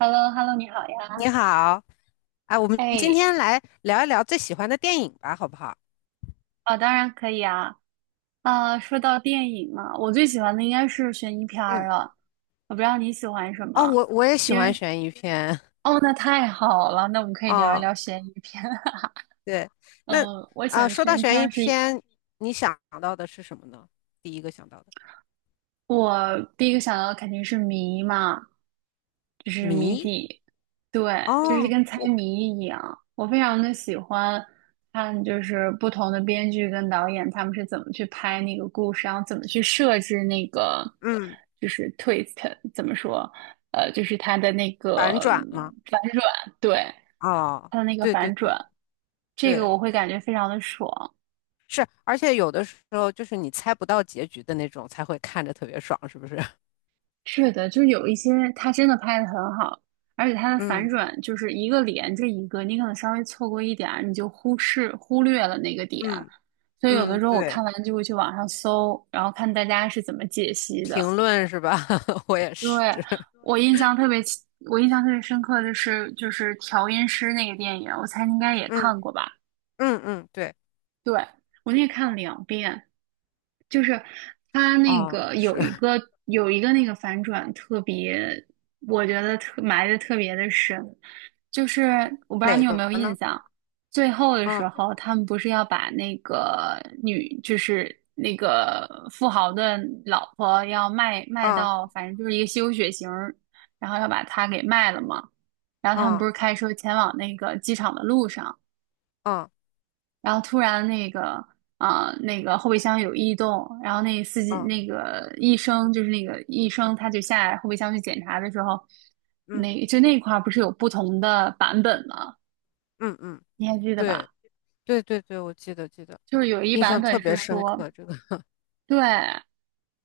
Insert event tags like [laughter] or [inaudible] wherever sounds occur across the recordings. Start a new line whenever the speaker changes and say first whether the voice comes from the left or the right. right: h e l l o h e l l o 你好
left: 你
right: 呀。
left: 好。啊，我们今
right: 哎，
left: 天来聊一聊最喜欢的电影吧，好不好？
right: 啊，当然可以啊。啊，说到电影嘛，我最喜欢的应该是悬疑片儿
left: 嗯。
right: 了。我不知道你喜欢什
left: 哦，
right: 么，
left: 我也喜
right: 因
left: 欢
right: 为
left: 悬疑片。
right: 哦，那太好了，那我们
left: [laughs]
right: 可以聊一
left: 哦，
right: 聊悬疑片。[laughs]
left: 对。那，
right: 嗯，我喜
left: 啊，
right: 欢
left: 说到
right: 悬疑片
left: 悬疑
right: 儿是
left: 片，你想到的是什么呢？第一个想到的，
right: 我第一个想到的肯定是谜嘛，就是谜
left: 谜。
right: 底，对，就是
left: 哦，
right: 跟猜
left: 我。
right: 谜一样。我非常的喜欢看，就是不同的编剧跟导演他们是怎么去拍那个故事，然后怎么去设置那个
left: 嗯，
right: 就是 twist，怎么说，就是他的那
left: 反
right: 个
left: 转吗？
right: 反转，对，
left: 哦，
right: 他的那个
left: 对对
right: 反转，
left: 对。
right: 这个
left: 对，
right: 我会感觉非常的爽。
left: 是，而且有的时候就是你猜不到结局的那种，才会看着特别爽，是不是？[laughs]
right: 是的，就是有一些他真的拍的很好，而且它的反
left: 嗯
right: 转就是一个连着一个，你可能稍微错过一点儿，你就忽视忽略了那个点，
left: 嗯
right: 所以有的
left: 嗯，
right: 时候我
left: 对，
right: 看完就会去网上搜，然后看大家是怎么解析的。
left: 评论是吧？[laughs] 我也
right: 对，
left: 是。[laughs]
right: 我印象特别清我印象特别深刻的是就是调音师那个电影，我猜你应该也
left: 嗯。
right: 看过吧？
left: 嗯嗯，对。
right: 对，我那个看了两遍，就是他那
left: 哦，
right: 个
left: 是。
right: 有一
left: [laughs]
right: 个那个反转特别，我觉得特埋的特别的深，就是我不知道
left: 哪
right: 你有
left: 个
right: 没有印
left: 呢？
right: 象，最后的时
left: 嗯
right: 候他们不是要把那个女就是那个富豪的老婆要卖
left: 嗯
right: 到，反正就是一个吸血型儿然后要把她给卖了嘛，然后他们不
left: 嗯
right: 是开车前往那个机场的路上。
left: 嗯
right: 然后突然那个那个后备箱有异动，然后
left: 嗯
right: 那个医生他就下来后备箱去检查的时候，
left: 嗯
right: 那就那块儿不是有不同的版本吗？
left: 嗯嗯，
right: 你还记得
left: 对
right: 吧？
left: 对对对，我记得记得。
right: 就是有一
left: 印
right: 版
left: 象特
right: 本
left: 别
right: 是
left: 深
right: 说。
left: 刻这个。[laughs]
right: 对，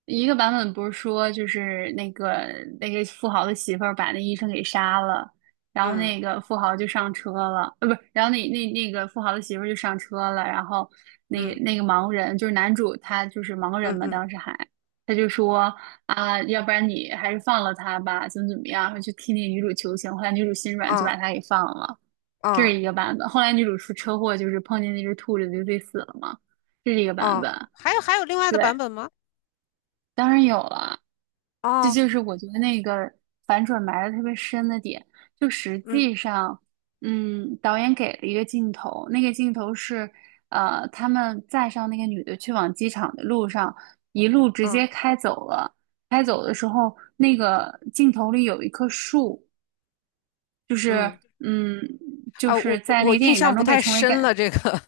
right: 一个版本不是说就是那个那个富豪的媳妇儿把那医生给杀了，然后
left: 嗯
right: 那个富豪就上车了，不是，然后那个富豪的媳妇儿就上车了，然后那个
left: 嗯
right: 那个盲人就是男主他就是盲人
left: 嗯
right: 嘛，
left: 嗯，
right: 当时还他就说啊，要不然你还是放了他吧，怎么怎么样，然后就替那个女主求情，后来女主心软就
left: 啊
right: 把他给放了，这是
left: 啊
right: 一个版本。后来女主出车祸就是碰见那只兔子就自己死了嘛，这是一个版
left: 啊，
right: 本。
left: 还有还有另外的
right: 对，
left: 版本吗？
right: 当然有了，这
left: 哦，
right: 就是我觉得那个反转埋的特别深的点。就实
left: 嗯
right: 际上，嗯，导演给了一个镜头，那个镜头是，他们载上那个女的去往机场的路上，一路直
left: 嗯
right: 接开走了。开走的时候，那个镜头里有一棵树，就是，
left: 嗯。
right: 嗯，就
left: 啊，我
right: 是
left: 我
right: 在那
left: 我
right: 个电
left: 印
right: 影
left: 象
right: 当
left: 不
right: 中被
left: 太
right: 称为
left: 深
right: 感，
left: 了这个。[laughs]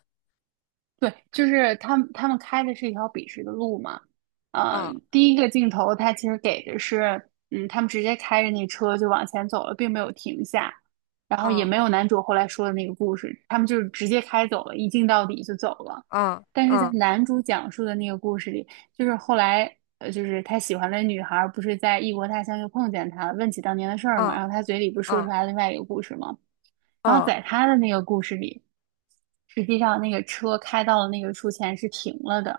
right: 对，就是他们开的是一条笔直的路嘛。呃，
left: 啊
right: 第一个镜头他其实给的是，嗯，他们直接开着那车就往前走了，并没有停下，然后也没有
left: 啊
right: 男主后来说的那个故事，他们就是直接开走了，一镜到底就走了。
left: 啊
right: 但是在
left: 啊
right: 男主讲述的那个故事里，就是后来，就是他喜欢的女孩儿不是在异国他乡又碰见他了，问起当年的事儿嘛，
left: 啊
right: 然后他嘴里不是说出
left: 啊
right: 来另外一个故事吗？然后
left: 啊，
right: 在他的那个故事里，实际上那个车开到了那个树前是停了的，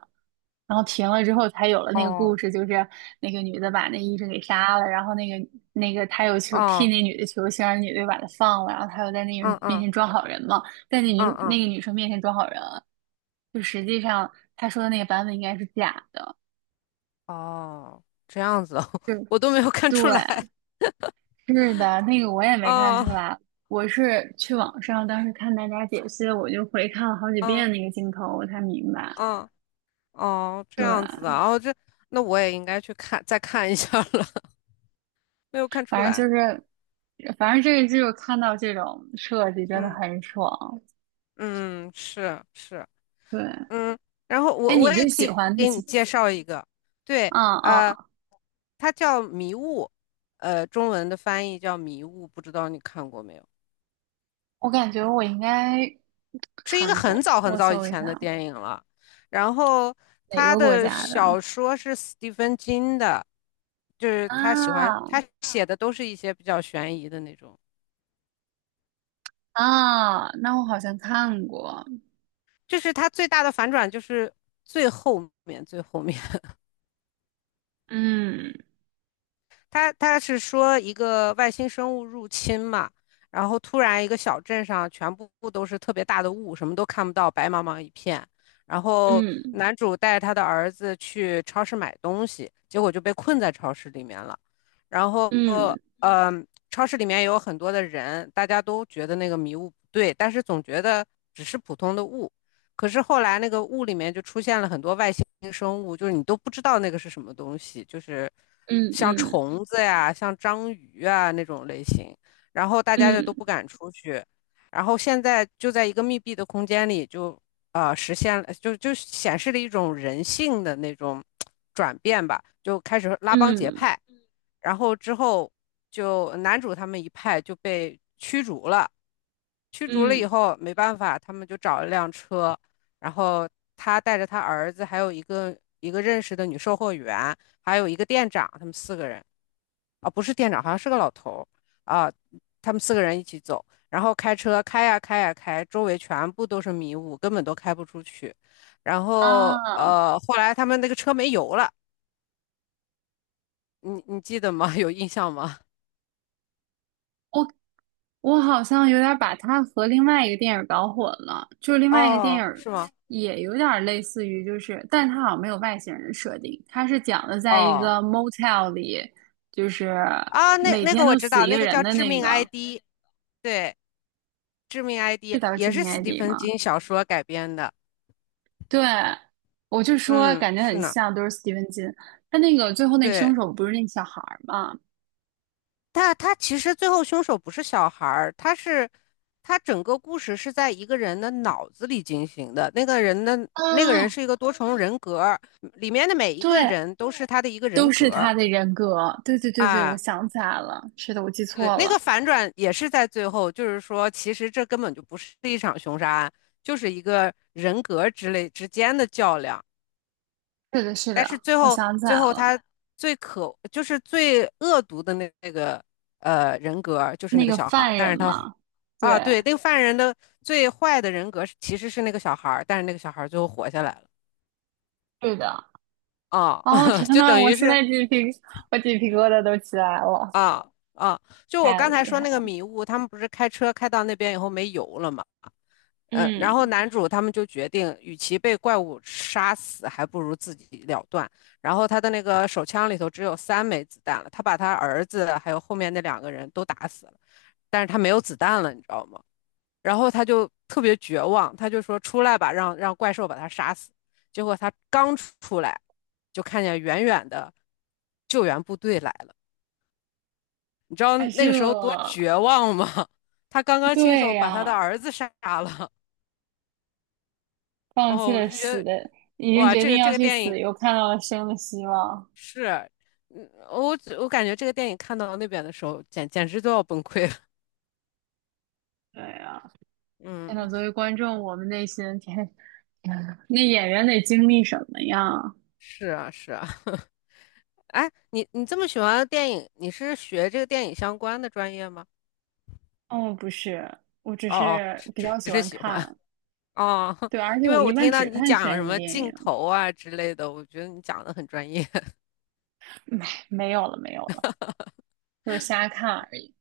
right: 然后停了之后才有了
left: 哦
right: 那个故
left: 哦
right: 事，就是那个女的把那医生给杀了，然后那个他又求替
left: 哦，
right: 那女的求情，让那女的又把他放了，然后他又在那个
left: 嗯
right: 面
left: 嗯
right: 前装好人嘛，在那女
left: 嗯
right: 那
left: 嗯，
right: 个女生面前装好人，就实际上他说的那个版本应该是假的，
left: 哦，这样子哦，[laughs]
right: 对。
left: 我都没有看出来。
right: 是的，那个我也没看
left: 哦，
right: 出来，我是去网上当时看大家解析，我就回看了好几
left: 哦，
right: 遍那个镜头，我才明白。
left: 哦，哦，这
right: 对，
left: 样子的。哦，这。那我也应该去看，再看一下了。[laughs] 没有看出
right: 反正就
left: 来。
right: 是，反正这个剧我看到这种设计真的
left: 嗯
right: 很爽。
left: 嗯，是是，
right: 对，
left: 嗯。然后
right: 哎，
left: 我
right: 你
left: 我也
right: 最
left: 可
right: 喜
left: 以
right: 欢的
left: 给你
right: 是？
left: 介绍一个。对。
right: 啊！
left: 呃，
right: 嗯，
left: 它叫《迷雾》，中文的翻译叫《迷雾》，不知道你看过没有？
right: 我感觉我应该
left: 是一个
right: 看
left: 很
right: 过，
left: 早很
right: 我
left: 早以
right: 搜一
left: 前的
right: 下
left: 电影了。然后
right: 哪
left: 他
right: 个国
left: 的
right: 家的
left: 小说是斯蒂芬金的，就是他喜欢
right: 啊
left: 他写的都是一些比较悬疑的那种。
right: 啊，那我好像看过，
left: 就是他最大的反转就是最后面最后面，他是说一个外星生物入侵嘛。然后突然一个小镇上全部都是特别大的雾，什么都看不到，白茫茫一片。然后
right: 嗯
left: 男主带着他的儿子去超市买东西，结果就被困在超市里面了。然后
right: 嗯
left: 呃，超市里面有很多的人，大家都觉得那个迷雾不对，但是总觉得只是普通的雾。可是后来那个雾里面就出现了很多外星生物，就是你都不知道那个是什么东西，就是
right: 嗯
left: 像
right: 嗯嗯
left: 虫子呀、像章鱼啊那种类型。然后大家就
right: 嗯
left: 都
right: 嗯。
left: 不敢出去，然后现在就在一个密闭的空间里就，实现了，就显示了一种人性的那种转变吧，就开始拉帮结
right: 嗯
left: 派。然后之后就男主他们一派就被驱逐了，驱逐了以
right: 嗯，
left: 后没办法，他们就找了辆车。然后他带着他儿子，还有一个认识的女售货员，还有一个店长，他们四个人啊，不是店长，好像是个老头儿啊，他们四个人一起走，然后开车开呀开呀开，周围全部都是迷雾，根本都开不出去。然后
right: 啊，
left: 后来他们那个车没油了。你记得吗？[laughs] 有印象吗？
right: 我我好像有点儿把它和另外一个电影儿搞混了，就是另外一个电影
left: 哦，
right: 儿
left: 是吗？
right: 也有点儿类似于，就是但它好像没有外星人的设定，它是讲的在一
left: 哦，
right: 个 motel 里，就是
left: 啊，那
right: 每
left: 那
right: 天
left: 个我
right: 都
left: 知
right: 死
left: 道，
right: 一个
left: 那个
right: 人
left: 叫
right: 的
left: 致
right: 那
left: 命
right: 个，
left: ID。对，致命 ID》
right: 是叫
left: 也
right: 《致
left: 是
right: 命
left: 斯蒂
right: ID》
left: 芬
right: 吗？
left: 金小说改编的。
right: 对，我就说
left: 嗯，
right: 感觉
left: 是
right: 很
left: 呢。
right: 像，都是斯蒂芬金。他那个最后那
left: 对，
right: 凶手不是那小孩儿吗？
left: 但他其实最后凶手不是小孩儿。他整个故事是在一个人的脑子里进行的。那个人
right: 啊，
left: 是一个多重人格，里面的每一个
right: 对，
left: 人都是他的一个人
right: 都是
left: 格
right: 他的人格。对对对对，我
left: 啊。
right: 想起来了，是的，我记
left: 对，
right: 错
left: 那个
right: 了，
left: 反转也是在最后，就是说，其实这根本就不是一场凶杀案，就是一个人格之类之间的较量。
right: 是的，是
left: 但是
right: 的，
left: 最
right: 我
left: 后
right: 想起来
left: 最后
right: 了，
left: 他就是最恶毒的那个人格就是那
right: 那
left: 个
right: 个
left: 小孩儿。
right: 犯
left: 但
right: 人
left: 是他
right: 嘛，对，
left: 啊，对。那个犯人的最坏的人格其实是那个小孩儿，但是那个小孩儿最后活下来了
right: 对的。
left: 啊。
right: 哦，
left: [laughs]
right: 天
left: 就
right: 呐，
left: 等
right: 我
left: 于
right: 现
left: 是。
right: 在鸡皮，我鸡皮疙瘩都起来了，
left: 啊啊，就我
right: 太
left: 刚才
right: 厉
left: 说
right: 害
left: 那个
right: 了。
left: 迷雾，他们不是开车开到那边以后没油了吗？然
right: 嗯，
left: 后男主他们就决定，与其被怪物杀死，还不如自己了断。然后他的那个手枪里头只有三枚子弹了，他把他儿子还有后面那两个人都打死了，但是他没有子弹了，你知道吗？然后他就特别绝望，他就说出来吧，让怪兽把他杀死。结果他刚出来，就看见远远的救援部队来了，你知道
right: 啊，
left: 那
right: 这，
left: 个时候多绝望吗？[laughs] 他刚刚亲
right: 对
left: 手把他的
right: 呀，
left: 儿子杀了。
right: 放弃
left: 哦，我
right: 了
left: 就觉
right: 死
left: 得。
right: 的，已经
left: 哇，
right: 决
left: 这
right: 定
left: 个这
right: 要
left: 个
right: 去
left: 电影
right: 死，又看到了生的希望。
left: 是，嗯，我感觉这个电影看到那边的时候，简直都要崩溃了。
right: 对呀，天
left: 嗯，
right: 呐，作为观众，我们内心天，[laughs] 那演员得经历什么呀？
left: 是啊，是啊。[laughs] 哎，你这么喜欢电影，你是学这个电影相关的专业吗？
right: 哦，不是，我只
left: 哦哦，
right: 是
left: 只
right: 比较喜
left: 只是
right: 欢
left: 喜欢。
right: 看，
left: 哦，
right: 对，
left: [laughs]
right: 而且
left: 因为
right: 我一
left: 我
right: 般
left: 听到
right: 只
left: 你
right: 看
left: 讲什
right: 悬疑
left: 么
right: 电
left: 镜
right: 影，
left: 头啊之类的，我觉得你讲的很专业。[laughs]
right: 没有了，没有了，就是瞎看而已。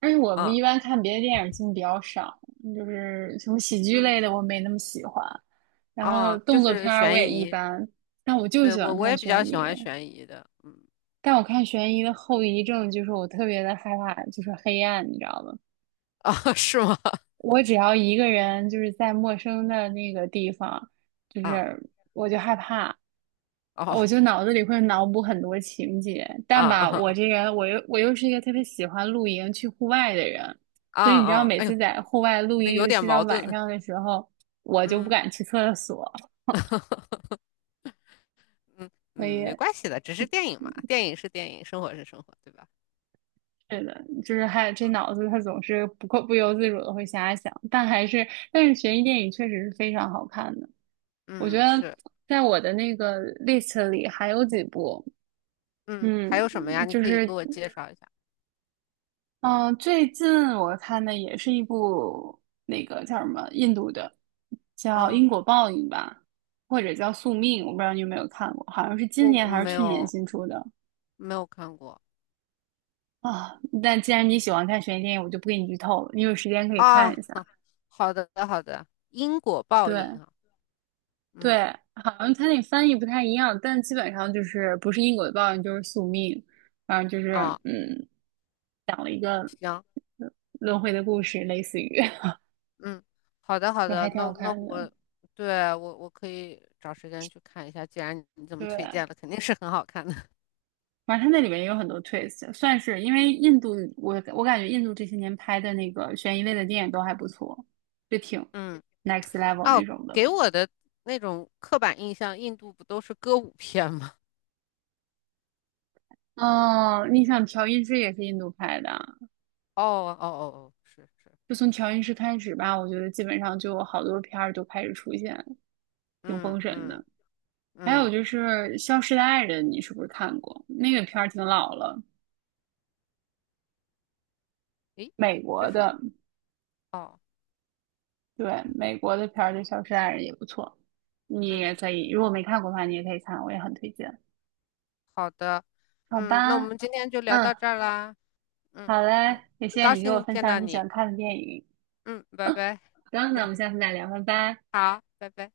right: 而且我
left: 嗯
right: 一般看别的电影进比较少，就是什么喜剧
left: 嗯。
right: 类的我没那么喜欢，然后
left: 哦，就
right: 动作
left: 是
right: 片儿我也
left: 悬
right: 一
left: 疑。
right: 般，但我就
left: 对，
right: 喜
left: 我
right: 欢
left: 我也
right: 看
left: 比
right: 悬
left: 较喜
right: 疑。
left: 欢悬疑的。嗯。
right: 但我看悬疑的后遗症就是我特别的害怕，就是黑暗，你知道吗？
left: [laughs] 哦，是吗？
right: 我只要一个人就是在陌生的那个地方，就
left: 啊，
right: 是我就害怕，
left: 哦，
right: 我就脑子里会脑补很多情节，
left: 啊
right: 但吧，我
left: 啊
right: 这个我又是一个特别喜欢露营去户外的人，
left: 啊
right: 所以你知道，
left: 啊！
right: 每
left: 哎呦，
right: 次在户外露
left: 那
right: 营，
left: 有
right: 尤
left: 点
right: 其到
left: 矛
right: 晚
left: 盾。
right: 上的时候，我就不
left: 嗯
right: 敢去厕所，
left: 嗯
right: 所
left: 嗯，没
right: 以
left: 关系的，只是电影嘛，电影是电影，生活是生活，对吧？
right: 是的，就是还有这脑子它总是不由自主的会瞎想，但是悬疑电影确实是非常好看的，我觉
left: 嗯，
right: 得
left: 是。
right: 在我的那个 list 里还有几部，
left: 嗯，还
right: 嗯，
left: 有什么呀？你
right: 就
left: 可以给
right: 是
left: 我介绍一下。
right: 嗯，最近我看的也是一部那个叫什么印度的，叫
left: 嗯，
right: 《因果报应》吧，或者叫《宿命》，我不知道你有没有看过，好像是今
left: 我
right: 年
left: 我
right: 还是
left: 没
right: 去年
left: 有
right: 新出的
left: 没有看过
right: 啊。但既然你喜欢看悬疑电影，我就不给你剧透了，你有时间可以看
left: 啊。
right: 一下。
left: 好的好的，因果报应
right: 对
left: 啊。
right: 对，
left: 嗯，
right: 好像它那翻译不太一样，但基本上就是不是因果的报应就是宿命，反正就是
left: 啊，
right: 嗯
left: 行。
right: 轮回的故事，类似于
left: 嗯，好的
right: [laughs]
left: 好
right: 就
left: 的，
right: 还挺
left: 那
right: 好
left: 那
right: 看的。
left: 我。对，我可以找时间去看一下。既然你这么推
right: 对，
left: 荐了，肯定是很好看的。[laughs]
right: 反正它那里面也有很多 twist，算是因为印度，我感觉印度这些年拍的那个悬疑类的电影都还不错，就挺
left: 嗯。
right: next level
left: 哦，
right: 那种的。
left: 给我的那种刻板印象，印度不都是歌舞片吗？
right: 哦，你想调音师也是印度拍的啊
left: [laughs] 哦哦哦哦，是是，
right: 就从调音师开始吧，我觉得基本上就有好多片儿就开始出现，挺
left: 嗯
right: 封神
left: 嗯
right: 的。还有
left: 嗯，
right: 就是《消失的爱人》，你是不是看过？那个片儿挺老了，
left: 诶，
right: 美
left: 这
right: 国
left: 是什么？
right: 的，
left: 哦，
right: 对，美国的片儿的《消失的爱人》也不错，你
left: 嗯，
right: 也可以，如果没看过的话，你也可以看，我也很推荐。
left: 好的。
right: 好
left: 嗯，那我
right: 吧，
left: 们今天就聊
right: 嗯，
left: 到这儿啦。嗯
right: 好嘞，
left: 嗯，
right: 也
left: 很
right: 谢谢
left: 高
right: 你给我
left: 兴
right: 分
left: 见
right: 享
left: 到
right: 你喜
left: 你。
right: 欢看的电影。
left: 嗯，拜拜。
right: 行，那我们下次再聊，拜拜。
left: 好，拜拜。